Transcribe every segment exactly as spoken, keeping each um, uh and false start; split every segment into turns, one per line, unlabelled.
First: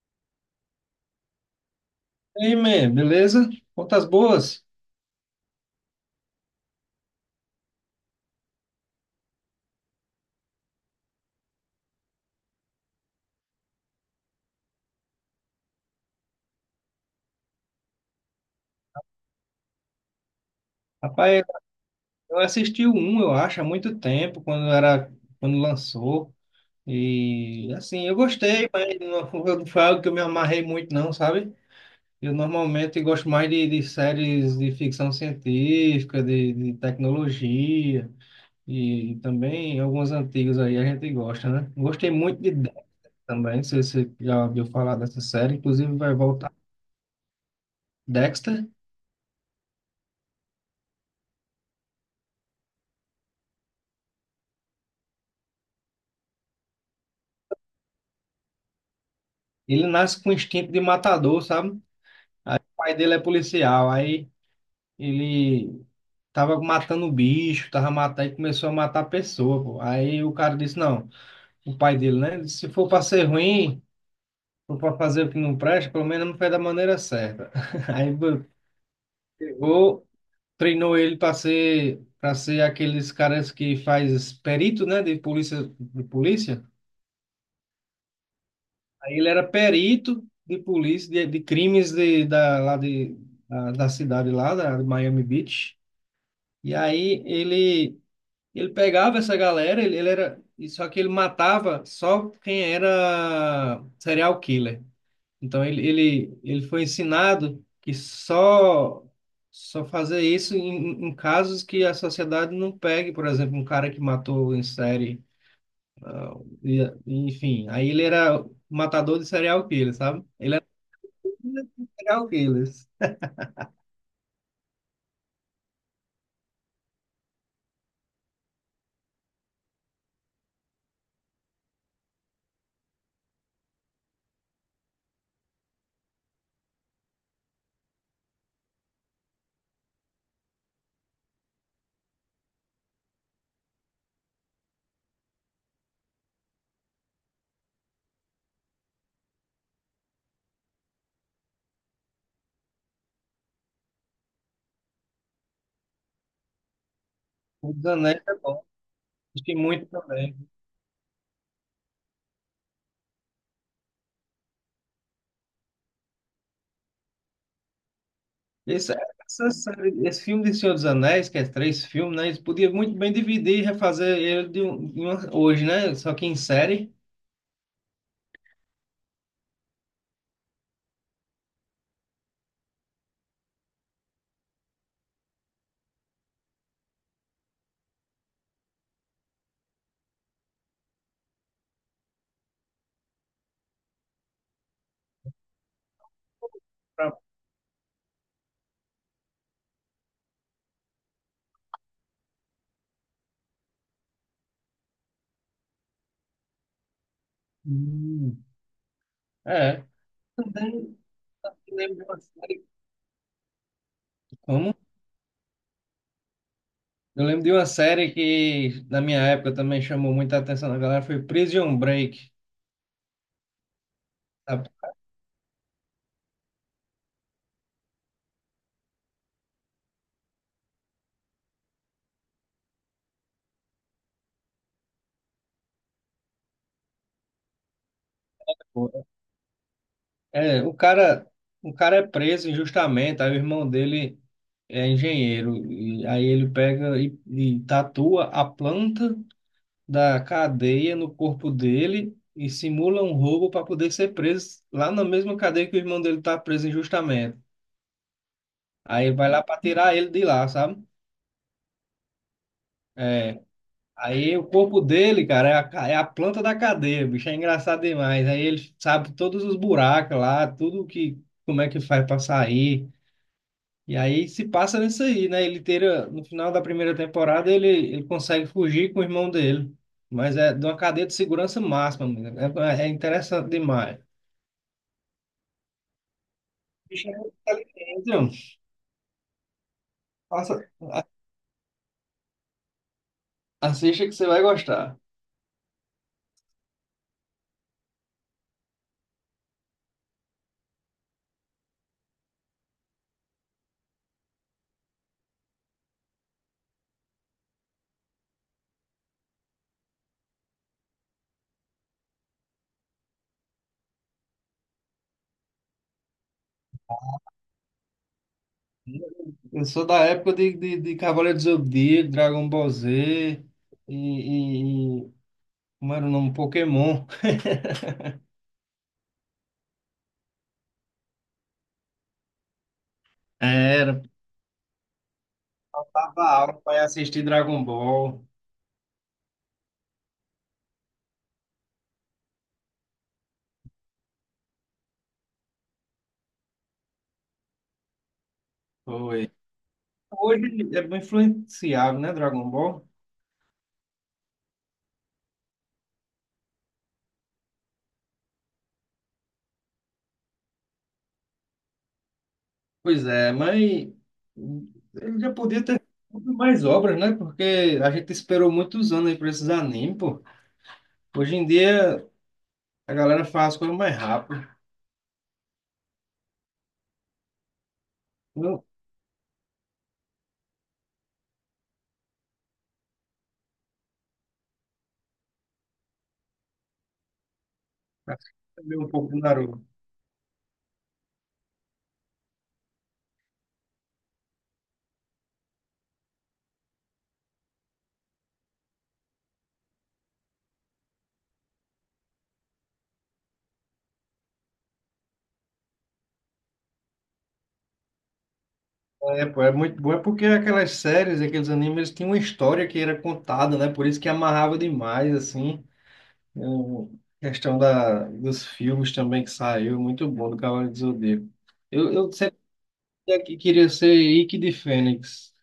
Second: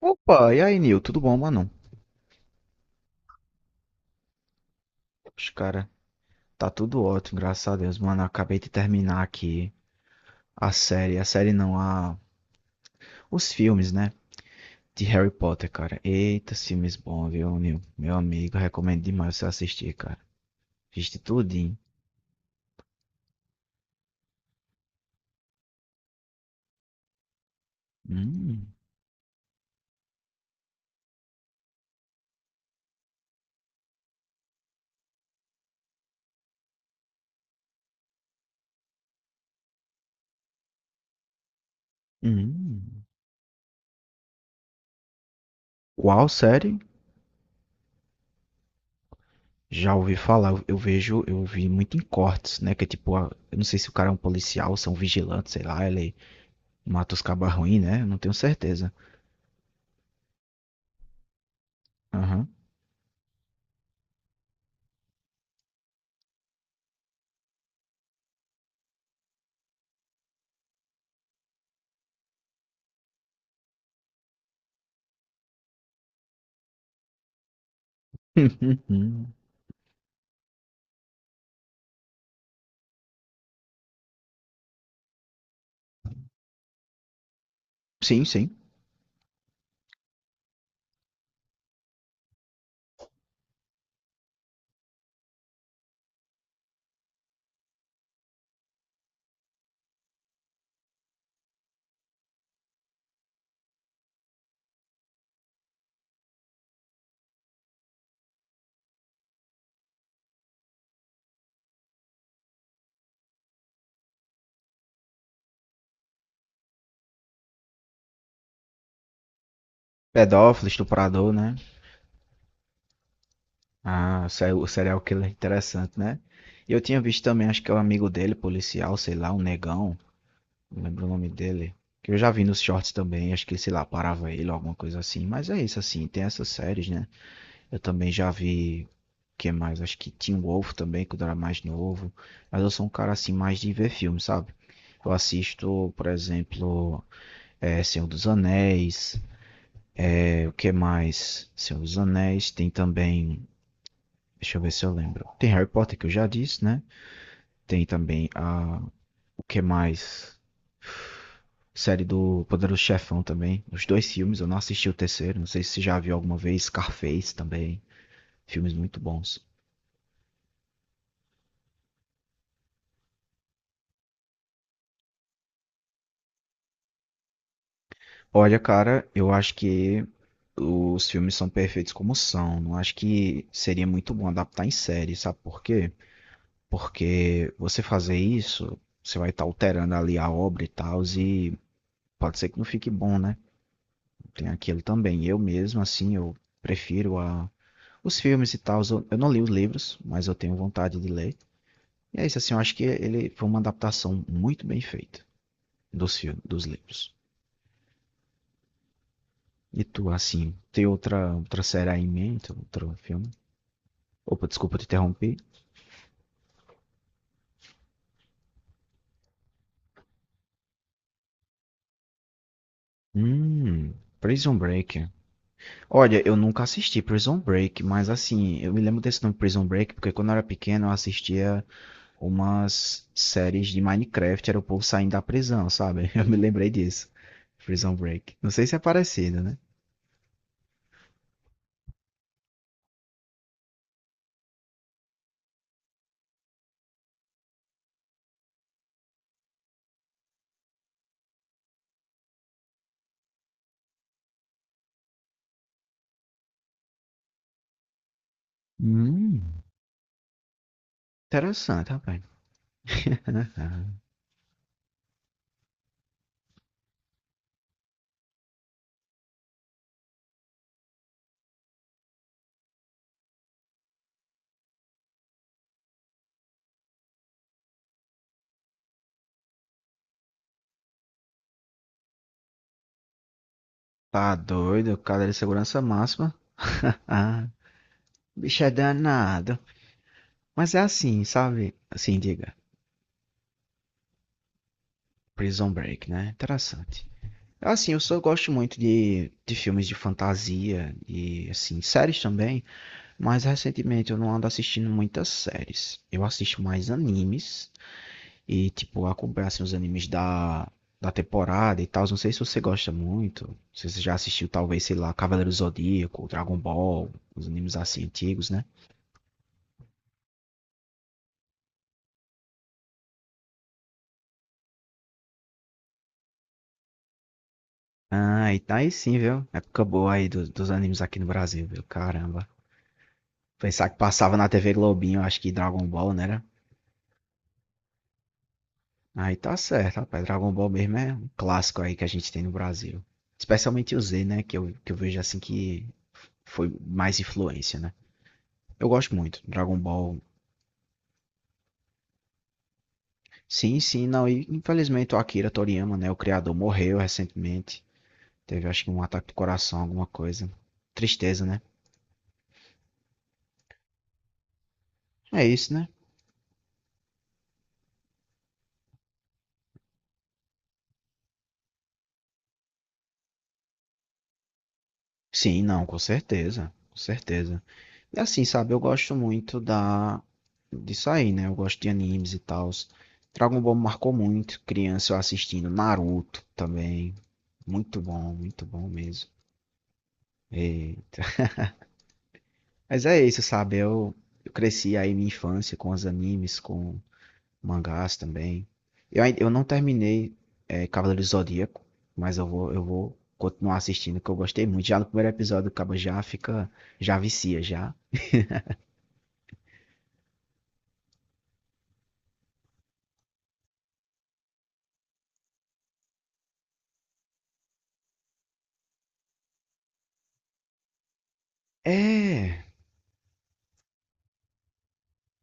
Opa, e aí, Nil? Tudo bom, mano?
E aí, man, beleza? Contas boas?
Os cara, tá tudo ótimo, graças a Deus, mano. Acabei de terminar aqui a série, a série não, a... os filmes, né? De Harry Potter, cara. Eita, filmes bons, viu, Nil? Meu amigo, recomendo demais você assistir, cara. Viste
Rapaz,
tudinho.
eu assisti o um, eu acho, há muito tempo, quando era, quando lançou. E assim, eu gostei,
Hum,
mas não foi não foi algo que eu me amarrei muito, não, sabe? Eu normalmente gosto mais de, de séries de ficção científica, de, de tecnologia, e também alguns antigos aí a gente gosta, né? Gostei muito de Dexter
hum.
também, se você já ouviu falar dessa série, inclusive vai
Qual
voltar
série?
Dexter.
Já ouvi falar, eu eu vejo, eu vi muito em cortes, né? Que é tipo, a- eu não sei se o cara é um policial, se é um vigilante, sei lá, ele mata os cabarruins, né? Eu não tenho certeza.
Ele nasce com instinto de matador, sabe?
Aham.
Pai dele é policial, aí ele tava matando bicho, tava matando e começou a matar pessoa, pô. Aí o cara disse, não, o pai dele, né, disse, se for para ser ruim, for para fazer o que não presta, pelo menos não faz da maneira certa. Aí bo- pegou, treinou ele para ser para ser aqueles caras que faz perito, né, de polícia, de polícia.
Sim, sim.
Aí ele era perito de polícia de, de crimes de, da lá de da, da cidade lá, da de Miami Beach. E aí ele ele pegava essa galera, ele, ele era e só que ele matava só quem era serial killer. Então ele ele ele foi ensinado que só só fazer isso em, em casos que a sociedade não pegue, por exemplo, um cara que matou em série, ah, e, e, enfim. Aí ele era matador de serial killer, sabe? Ele era
Pedófilo, estuprador, né?
um serial killer.
Ah, se- o serial killer interessante, né? E eu tinha visto também, acho que é o amigo dele, policial, sei lá, um negão, não lembro o nome dele. Que eu já vi nos shorts também, acho que, sei lá, parava ele, alguma coisa assim. Mas é isso, assim, tem essas séries, né? Eu também já vi, que mais? Acho que Teen Wolf também, quando eu era mais novo. Mas eu sou um cara, assim, mais de ver filme, sabe? Eu assisto, por exemplo, é, Senhor dos Anéis, é, o que mais? Senhor dos Anéis, tem também... Deixa eu ver se eu lembro. Tem Harry Potter, que eu já disse, né?
O
Tem
Zanetti
também
é bom,
a. O
assisti
que
muito também.
mais? Série do Poderoso Chefão também. Os dois filmes, eu não assisti o terceiro. Não sei se você já viu alguma vez. Scarface também. Filmes
Isso,
muito bons.
essa série- esse filme de Senhor dos Anéis, que é três filmes, né? Eles podiam muito bem dividir e refazer ele de um- em uma- hoje, né? Só que em série.
Olha, cara, eu acho que os filmes são perfeitos como são. Não acho que seria muito bom adaptar em série, sabe por quê? Porque você fazer isso, você vai estar alterando ali a obra e tal, e pode ser que não fique bom, né? Tem aquilo também. Eu mesmo, assim, eu
pra-
prefiro a, os filmes e tal. Eu, eu não li os livros, mas eu tenho vontade de ler. E é isso, assim, eu acho que ele foi uma adaptação muito bem feita dos filmes, dos livros.
Hum. É.
E tu, assim, tem
Também
outra, outra série
lembro
aí
de
em
uma
mente,
série.
outro filme? Opa,
Como?
desculpa te interromper.
Eu lembro de uma série que na minha época também chamou muita atenção da galera, foi Prison Break.
Hum, Prison
Sabe?
Break. Olha, eu nunca assisti Prison Break, mas assim, eu me lembro desse nome Prison Break, porque quando eu era pequeno eu assistia umas séries de Minecraft, era o povo saindo da prisão, sabe? Eu me lembrei disso. Prison Break. Não sei se é parecido, né?
É, o cara, o cara é preso injustamente, aí o irmão dele é engenheiro, e aí ele pega e, e tatua a planta da cadeia no corpo dele e simula um roubo para poder ser preso lá na mesma cadeia que o irmão dele tá preso injustamente. Aí ele vai
Hum,
lá para tirar ele de lá, sabe?
interessante, rapaz.
É, aí o corpo dele, cara, é a, ca- é a planta da cadeia, bicho, é engraçado demais. Aí ele sabe todos os buracos lá, tudo que, como é que faz para sair. E aí se passa nisso aí, né? Ele tira, no final da primeira temporada, ele, ele consegue fugir com o irmão dele. Mas é de uma cadeia de segurança máxima, amigo. É, é interessante demais.
Tá doido, cadeira de segurança máxima.
Bicho é muito inteligente, ó.
Bicho é danado.
Passa,
Mas é
a-
assim, sabe? Assim, diga.
assista que você vai gostar.
Prison Break, né? Interessante. Assim, eu só gosto muito de, de filmes de fantasia e, assim, séries também. Mas recentemente eu não ando assistindo muitas séries. Eu assisto mais animes e, tipo, acompanho assim, os animes da, da temporada e tal. Não sei se você gosta muito. Não sei se você já assistiu, talvez, sei lá, Cavaleiro do Zodíaco, Dragon Ball, os animes assim antigos, né?
Eu sou da época de, de, de Cavaleiro do Zodíaco, Dragon Ball Z e, e, e- como era o nome? Pokémon.
Ah, e tá aí sim, viu? Época boa aí do- dos animes aqui no Brasil, viu? Caramba. Pensar que
Era,
passava na T V Globinho, acho que Dragon Ball,
tava
né?
aula para assistir Dragon Ball.
Aí tá certo, rapaz. Dragon Ball mesmo é um clássico aí que a gente tem no Brasil. Especialmente o Z, né? Que eu, que eu vejo assim que foi mais influência, né? Eu gosto
Foi.
muito. Dragon Ball.
Hoje é bem influenciável, né, Dragon Ball?
Sim, sim, não. E infelizmente o Akira Toriyama, né? O criador morreu recentemente. Teve acho que um ataque do coração, alguma coisa. Tristeza, né?
Pois é, mas ele já
É
podia
isso,
ter
né?
feito mais obras, né? Porque a gente esperou muitos anos aí para esses animes, pô. Hoje em dia a galera faz as coisas mais rápido.
Sim, não, com certeza, com certeza. E assim, sabe, eu gosto muito da disso aí, né? Eu gosto de animes e tal. Dragon Ball me marcou muito, criança eu assistindo Naruto também, muito bom, muito
Também
bom
um pouco do
mesmo.
Naruto.
E- Mas é isso, sabe? Eu, eu cresci aí minha infância com os animes, com mangás também. Eu, ainda- eu não terminei é, Cavaleiro do Zodíaco, mas eu vou, eu vou continuar assistindo, que eu gostei muito. Já no primeiro episódio, o cabo já fica, já vicia, já.
É, pô, é muito bom, é porque aquelas séries, aqueles animes, eles tinham uma história que era contada, né? Por isso que amarrava demais, assim. Eu- questão da, dos filmes também que saiu, muito bom, do Cavaleiro do Zodíaco. Eu, eu sempre
É.
que- queria ser Ikki de Fênix.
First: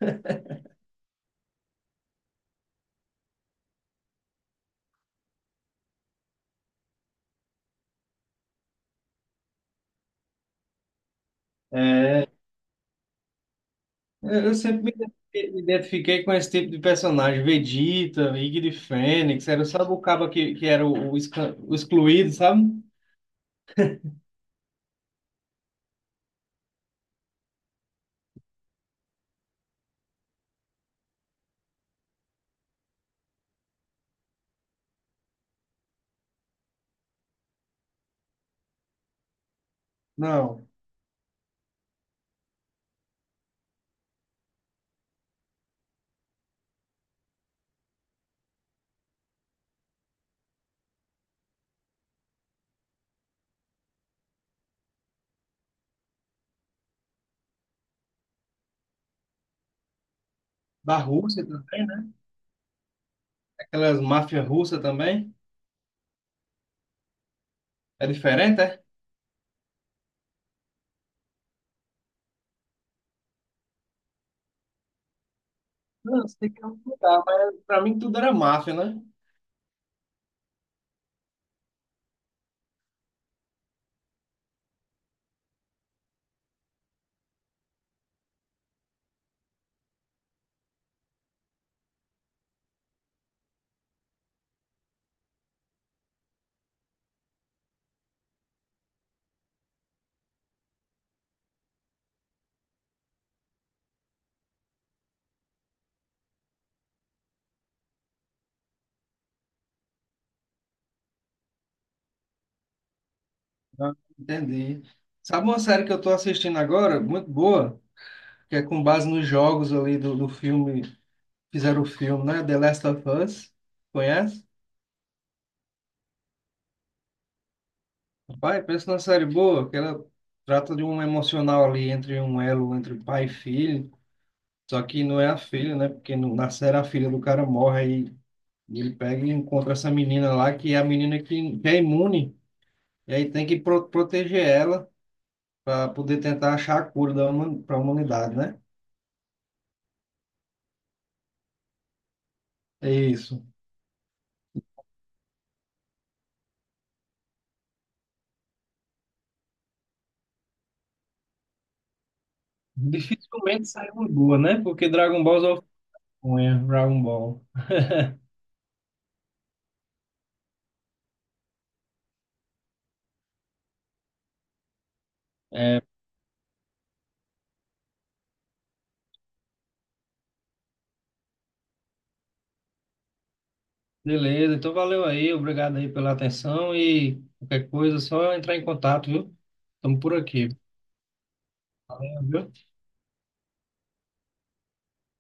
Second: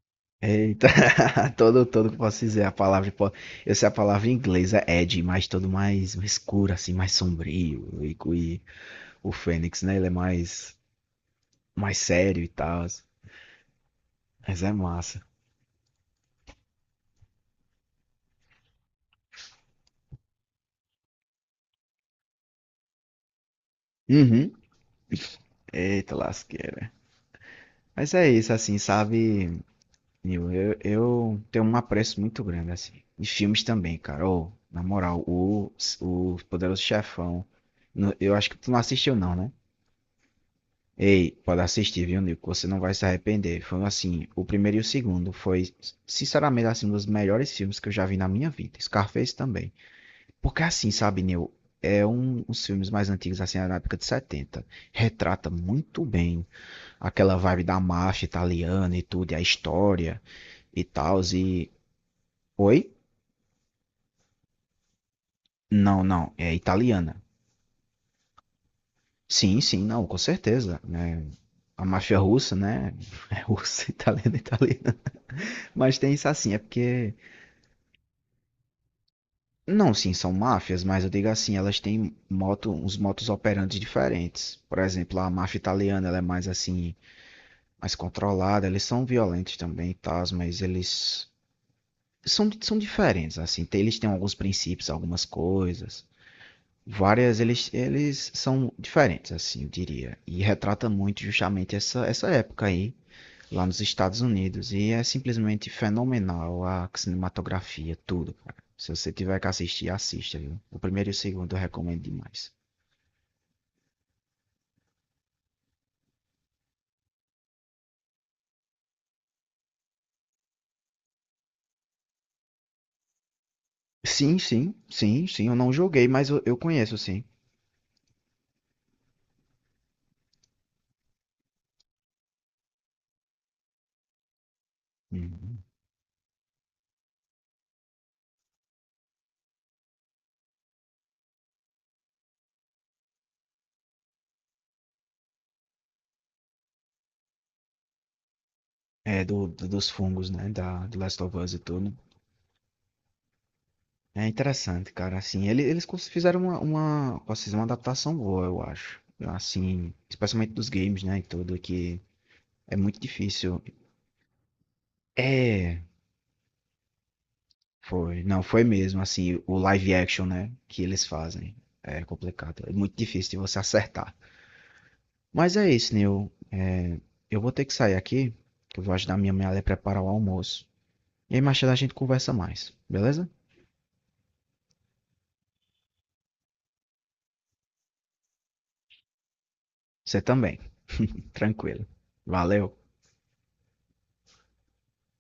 Eita, todo, todo, que posso dizer a palavra, po- eu sei a palavra inglesa, inglês é Ed, mas todo mais escuro, assim, mais sombrio, e, co- e o Fênix, né, ele é mais, mais
É,
sério e tal,
eu eu
mas é
sempre me
massa.
ide- me identifiquei com esse tipo de personagem, Vegeta, Ikki de Fênix, era, sabe o cabo que, que era o, o, esca- o excluído, sabe?
Uhum. Eita, lasqueira. Mas é isso, assim, sabe, Nil, eu, eu tenho um apreço muito grande, assim, e filmes também, cara, ô, na moral, o, o Poderoso Chefão, no- eu acho que tu não assistiu não, né?
Não,
Ei, pode assistir, viu, Nico? Você não vai se arrepender. Foi assim, o primeiro e o segundo foi, sinceramente, assim, um dos melhores filmes que eu já vi na minha vida. Scarface também. Porque assim, sabe, Neil? É um dos filmes mais antigos, assim, na época de setenta. Retrata muito bem aquela vibe da máfia italiana e tudo, e a história e
da
tal.
Rússia
E.
também, né?
Oi?
Aquelas máfias russas também.
Não, não, é italiana.
É diferente, é?
Sim, sim, não, com certeza. Né? A máfia russa, né? É russa, italiana, italiana. Mas tem
Não,
isso
sei
assim, é
que é um
porque
lugar, mas pra mim tudo era máfia, né?
não, sim, são máfias, mas eu digo assim, elas têm moto, uns motos operantes diferentes. Por exemplo, a máfia italiana, ela é mais assim, mais controlada, eles são violentos também, tá? Mas eles são, são diferentes, assim, tem- eles têm alguns princípios, algumas coisas. Várias, eles, eles são diferentes, assim, eu diria. E retrata muito justamente essa, essa época aí lá nos Estados Unidos. E é simplesmente fenomenal a cinematografia, tudo, cara. Se você tiver que assistir, assista, viu? O primeiro e o segundo eu recomendo demais.
Ah, entendi. Sabe uma série que eu tô assistindo agora, muito boa, que é com base nos jogos ali do, do filme, fizeram o filme, né? The Last of Us.
Sim,
Conhece?
sim, sim, sim. Eu não joguei, mas eu, eu conheço, sim.
Pai, pensa numa série boa, que ela trata de um emocional ali entre um elo, entre pai e filho. Só que não é a
Uhum.
filha, né? Porque no, na série a filha do cara morre aí. E ele pega e encontra essa menina lá, que é a menina que, que é imune. E aí tem que pro- proteger ela para poder tentar achar a cura para a humanidade, né?
É, do, do- dos fungos, né? Da, do Last of Us e tudo.
É isso.
É interessante, cara. Assim, ele- eles cons- fizeram uma, uma, posso dizer, uma adaptação boa, eu acho. Assim, especialmente dos games, né? E tudo, que é muito difícil.
Dificilmente sai uma boa, né? Porque Dragon Ball é
É,
uma Dragon Ball.
foi, não, foi mesmo, assim, o live action, né, que eles fazem. É complicado, é muito difícil de você acertar. Mas é
É,
isso, Neil. É, eu vou ter que sair aqui, que eu vou ajudar minha mãe a preparar o almoço. E aí mais tarde a gente conversa mais, beleza?
beleza, então valeu aí, obrigado aí pela atenção e qualquer coisa, é só entrar em contato, viu? Estamos por
Você
aqui.
também. Tranquilo.
Valeu, viu?
Valeu.